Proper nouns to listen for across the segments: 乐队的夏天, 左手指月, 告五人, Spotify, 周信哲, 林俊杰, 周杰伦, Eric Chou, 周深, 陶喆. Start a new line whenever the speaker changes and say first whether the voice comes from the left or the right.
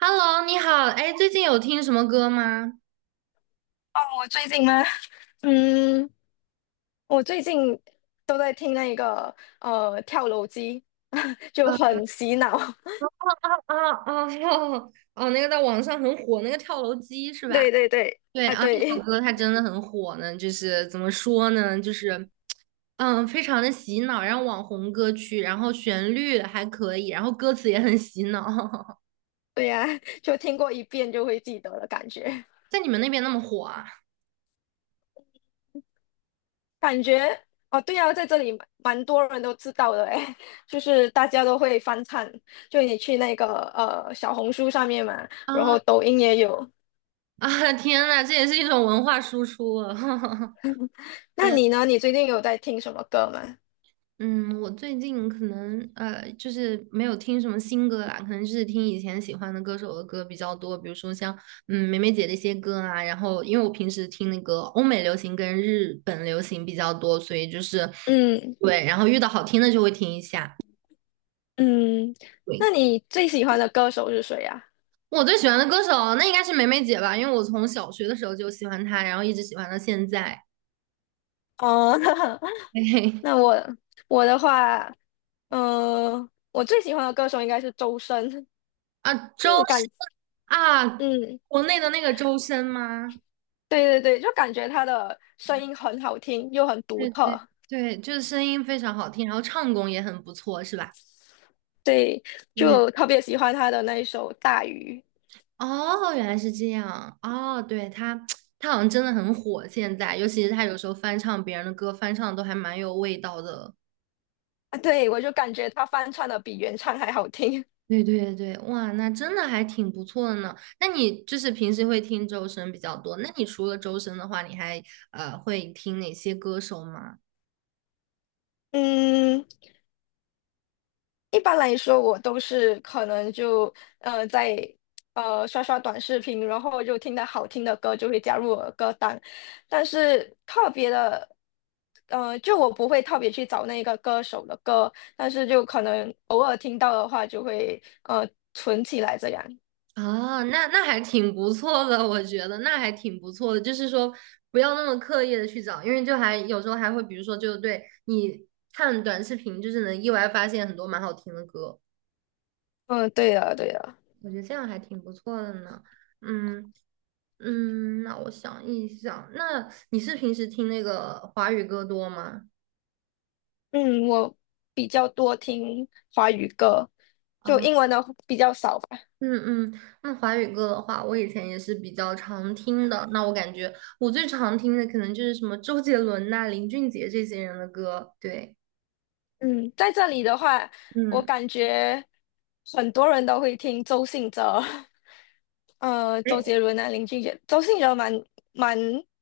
right: Hello，你好，哎，最近有听什么歌吗？
left: 哦，我最近吗？嗯，我最近都在听那个跳楼机，就
right: 啊
left: 很洗脑。
right: 啊啊！哦哦，那个在网上很火，那个跳楼机是 吧？
left: 对对对，
right: 对
left: 啊
right: 啊，那首
left: 对
right: 歌它真的很火呢，就是怎么说呢，就是非常的洗脑，然后网红歌曲，然后旋律还可以，然后歌词也很洗脑，
left: 对呀，就听过一遍就会记得的感觉。
right: 在你们那边那么火啊？
left: 感觉哦，对呀，在这里蛮多人都知道的诶，就是大家都会翻唱。就你去那个小红书上面嘛，然
right: 啊
left: 后抖音也有。
right: 啊！天呐，这也是一种文化输出啊！
left: 那
right: 天
left: 你呢？你最近有在听什么歌吗？
right: 嗯，我最近可能就是没有听什么新歌啦，可能就是听以前喜欢的歌手的歌比较多，比如说像梅梅姐的一些歌啊，然后因为我平时听那个欧美流行跟日本流行比较多，所以就是
left: 嗯
right: 对，然后遇到好听的就会听一下。
left: 嗯，
right: 对，
left: 那你最喜欢的歌手是谁呀？
right: 我最喜欢的歌手那应该是梅梅姐吧，因为我从小学的时候就喜欢她，然后一直喜欢到现在。
left: 哦，那
right: 嘿嘿，
left: 那我的话，我最喜欢的歌手应该是周深，
right: 啊，周
left: 就
right: 深
left: 感，
right: 啊，
left: 嗯，
right: 国内的那个周深吗？
left: 对对对，就感觉他的声音很好听，又很独
right: 对对
left: 特，
right: 对，就是声音非常好听，然后唱功也很不错，是吧？
left: 对，
right: 对，
left: 就特别喜欢他的那一首《大鱼》。
right: 哦，原来是这样，哦，对，他，他好像真的很火，现在，尤其是他有时候翻唱别人的歌，翻唱得都还蛮有味道的。
left: 啊，对，我就感觉他翻唱的比原唱还好听，
right: 对对对，哇，那真的还挺不错的呢。那你就是平时会听周深比较多，那你除了周深的话，你还会听哪些歌手吗？
left: 嗯。一般来说，我都是可能就在刷刷短视频，然后就听到好听的歌就会加入我的歌单，但是特别的，就我不会特别去找那个歌手的歌，但是就可能偶尔听到的话就会存起来这样。
right: 啊，那还挺不错的，我觉得那还挺不错的，就是说不要那么刻意的去找，因为就还有时候还会，比如说就对你看短视频，就是能意外发现很多蛮好听的歌，
left: 嗯，对的，对的。
right: 我觉得这样还挺不错的呢。嗯嗯，那我想一想，那你是平时听那个华语歌多吗？
left: 嗯，我比较多听华语歌，就
right: 啊。
left: 英文的比较少吧。
right: 嗯嗯，那华语歌的话，我以前也是比较常听的。那我感觉我最常听的可能就是什么周杰伦呐、林俊杰这些人的歌。对，
left: 嗯，在这里的话，我
right: 嗯，
left: 感觉很多人都会听周信哲，周
right: 哎，
left: 杰伦啊，林俊杰，周信哲蛮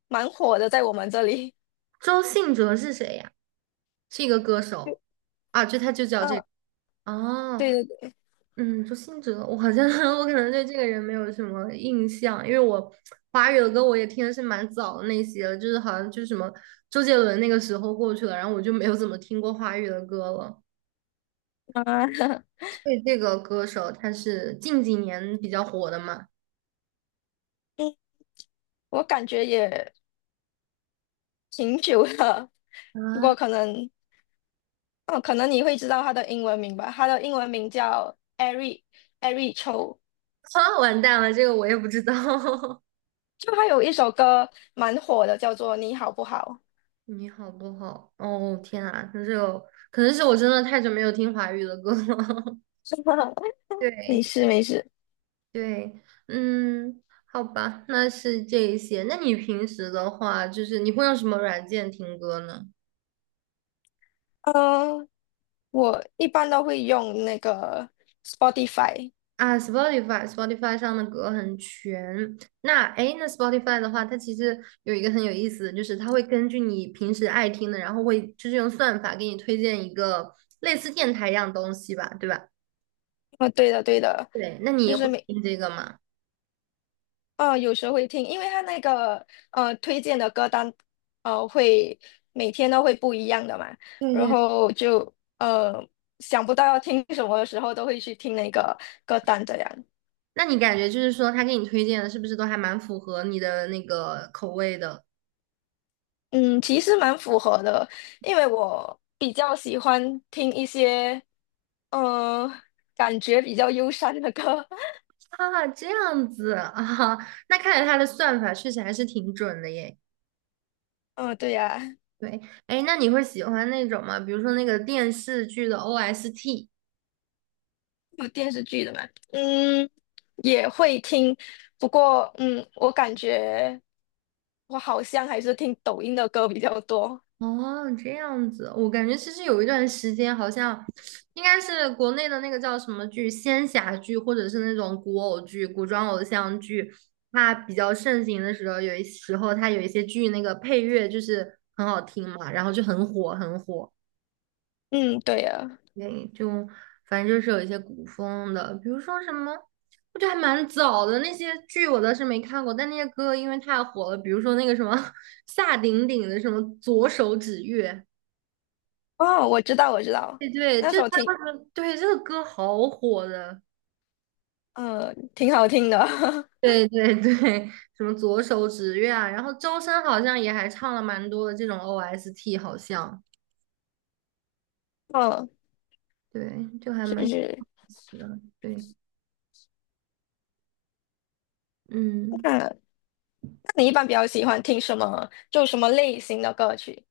left: 蛮火的，在我们这里。
right: 周信哲是谁呀？是一个歌手啊，就他就叫这
left: 嗯，
right: 个。哦，
left: 对对对，
right: 嗯，周信哲，我好像 我可能对这个人没有什么印象，因为我华语的歌我也听的是蛮早的那些了就是好像就是什么周杰伦那个时候过去了，然后我就没有怎么听过华语的歌了。
left: 啊，
right: 对，这个歌手他是近几年比较火的嘛？
left: 嗯，我感觉也挺久了，不
right: 啊，
left: 过可能，哦，可能你会知道他的英文名吧？他的英文名叫 Eric Chou，
right: 啊，完蛋了，这个我也不知道。
left: 就他有一首歌蛮火的，叫做《你好不好》。
right: 你好不好？哦，天啊，那这个可能是我真的太久没有听华语的歌了。
left: 没
right: 对
left: 事没事，
right: 对，嗯，好吧，那是这一些。那你平时的话，就是你会用什么软件听歌呢？
left: 嗯、我一般都会用那个 Spotify。
right: 啊，Spotify，Spotify 上的歌很全。那哎诶，那 Spotify 的话，它其实有一个很有意思的就是它会根据你平时爱听的，然后会就是用算法给你推荐一个类似电台一样东西吧，对吧？
left: 对的，对的，
right: 对，那你
left: 就
right: 也会
left: 是
right: 听这个吗？
left: 有时候会听，因为它那个推荐的歌单会每天都会不一样的嘛，
right: 对
left: 然
right: 对。
left: 后就想不到要听什么的时候，都会去听那个歌单这样。
right: 那你感觉就是说，他给你推荐的是不是都还蛮符合你的那个口味的
left: 嗯，其实蛮符合的，因为我比较喜欢听一些呃感觉比较忧伤的歌。
right: 啊？这样子啊，那看来他的算法确实还是挺准的耶。
left: 嗯、对呀，
right: 对，哎，那你会喜欢那种吗？比如说那个电视剧的 OST。
left: 有电视剧的吗？嗯，也会听，不过我感觉我好像还是听抖音的歌比较多
right: 哦，这样子，我感觉其实有一段时间好像应该是国内的那个叫什么剧，仙侠剧，或者是那种古偶剧、古装偶像剧，它比较盛行的时候，有一时候它有一些剧那个配乐就是很好听嘛，然后就很火，很火。
left: 嗯，对呀。
right: 对，就反正就是有一些古风的，比如说什么，我觉得还蛮早的那些剧我倒是没看过，但那些歌因为太火了，比如说那个什么 夏鼎鼎的什么《左手指月》，
left: 哦，我知道，我知道，
right: 对对，
left: 那
right: 就他
left: 首挺
right: 那个，对这个歌好火的，
left: 呃挺好听的。
right: 对对对，什么《左手指月》啊，然后周深好像也还唱了蛮多的这种 OST，好像
left: 嗯，
right: 对，就还蛮
left: 是
right: 有意
left: 是。
right: 思的，对，嗯。
left: 那你一般比较喜欢听什么？就什么类型的歌曲？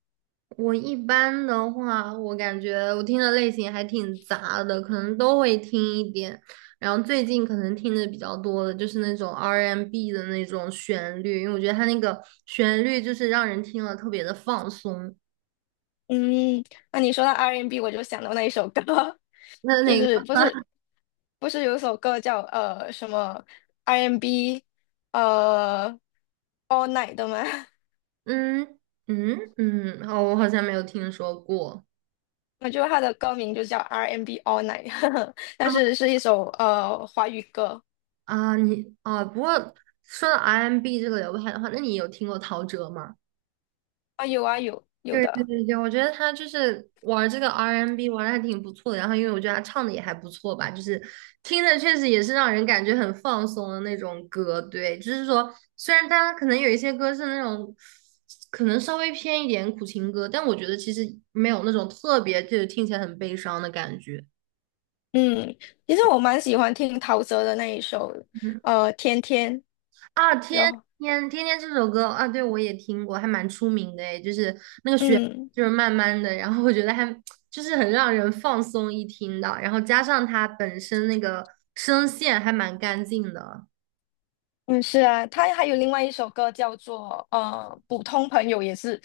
right: 我一般的话，我感觉我听的类型还挺杂的，可能都会听一点。然后最近可能听的比较多的就是那种 R&B 的那种旋律，因为我觉得它那个旋律就是让人听了特别的放松。
left: 嗯，那你说到 R&B，我就想到那一首歌，
right: 那
left: 就
right: 那
left: 是
right: 个，
left: 不是有首歌叫什么 R&B 呃 All Night 的吗？
right: 嗯嗯嗯，哦，我好像没有听说过
left: 我觉得它的歌名就叫 R&B All Night，但
right: 啊。
left: 是是一首华语歌。
right: 啊你啊，不过说到 R&B 这个流派的话，那你有听过陶喆吗？
left: 啊，有啊有
right: 对对
left: 的，
right: 对对，我觉得他就是玩这个 R&B 玩的还挺不错的，然后因为我觉得他唱的也还不错吧，就是听着确实也是让人感觉很放松的那种歌。对，就是说虽然他可能有一些歌是那种可能稍微偏一点苦情歌，但我觉得其实没有那种特别就是听起来很悲伤的感觉。
left: 嗯，其实我蛮喜欢听陶喆的那一首
right: 嗯
left: 天天，
right: 啊，天
left: 然后
right: 天天天这首歌啊，对我也听过，还蛮出名的诶，就是
left: 嗯。
right: 就是慢慢的，然后我觉得还就是很让人放松一听的，然后加上他本身那个声线还蛮干净的
left: 嗯，是啊，他还有另外一首歌叫做《普通朋友》，也是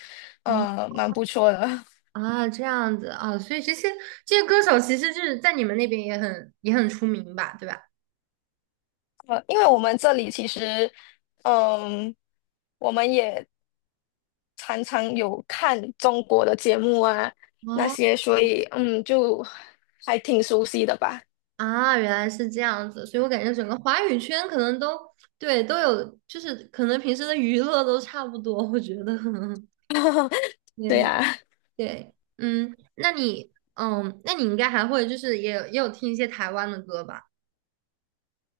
right: 啊
left: 蛮不错的。
right: 啊，这样子啊，所以这些歌手其实就是在你们那边也很出名吧，对吧？
left: 因为我们这里其实，嗯、我们也常常有看中国的节目啊那
right: 哦
left: 些，所以就还挺熟悉的吧。
right: 啊，原来是这样子，所以我感觉整个华语圈可能都对都有，就是可能平时的娱乐都差不多，我觉得，
left: 对
right: 对
left: 呀。
right: 对，嗯，那你应该还会就是也有听一些台湾的歌吧？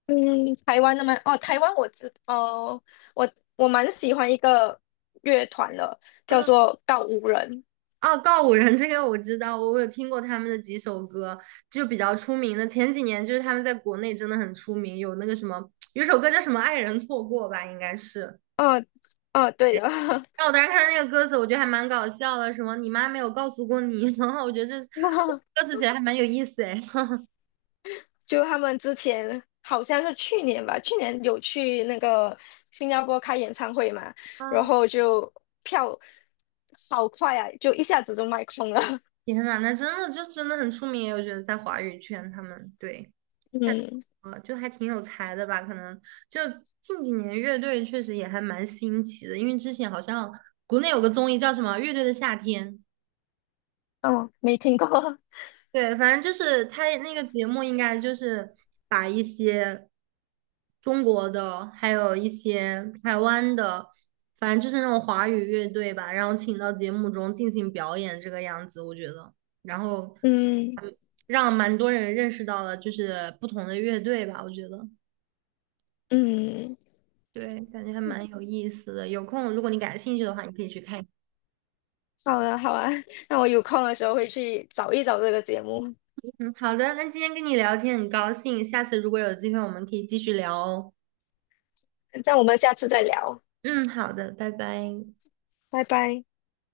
left: 嗯，台湾的吗？哦，台湾我知，哦，我我蛮喜欢一个乐团的，叫
right: 啊
left: 做告五人。
right: 啊，告五人这个我知道，我有听过他们的几首歌，就比较出名的。前几年就是他们在国内真的很出名，有那个什么，有一首歌叫什么“爱人错过”吧，应该是。
left: 哦哦，对的。
right: 但我当时看那个歌词，我觉得还蛮搞笑的，什么“你妈没有告诉过你”，然后我觉得这 歌词写的还蛮有意思哎。
left: 就他们之前好像是去年吧，去年有去那个新加坡开演唱会嘛，然
right: 啊
left: 后就票好快啊，就一下子就卖空了。
right: 天呐，那真的就真的很出名，我觉得在华语圈他们对。太
left: 嗯，
right: 就还挺有才的吧？可能就近几年乐队确实也还蛮新奇的，因为之前好像国内有个综艺叫什么《乐队的夏天》，
left: 哦，没听过。
right: 对，反正就是他那个节目应该就是把一些中国的，还有一些台湾的，反正就是那种华语乐队吧，然后请到节目中进行表演这个样子，我觉得，然后
left: 嗯
right: 嗯让蛮多人认识到了就是不同的乐队吧，我觉得。
left: 嗯，
right: 对，感觉还蛮有意思的。有空，如果你感兴趣的话，你可以去看一
left: 好啊好啊，那我有空的时候会去找一找这个节目。
right: 看。嗯，好的，那今天跟你聊天很高兴，下次如果有机会，我们可以继续聊哦。
left: 那我们下次再聊，
right: 嗯，好的，拜拜。
left: 拜拜。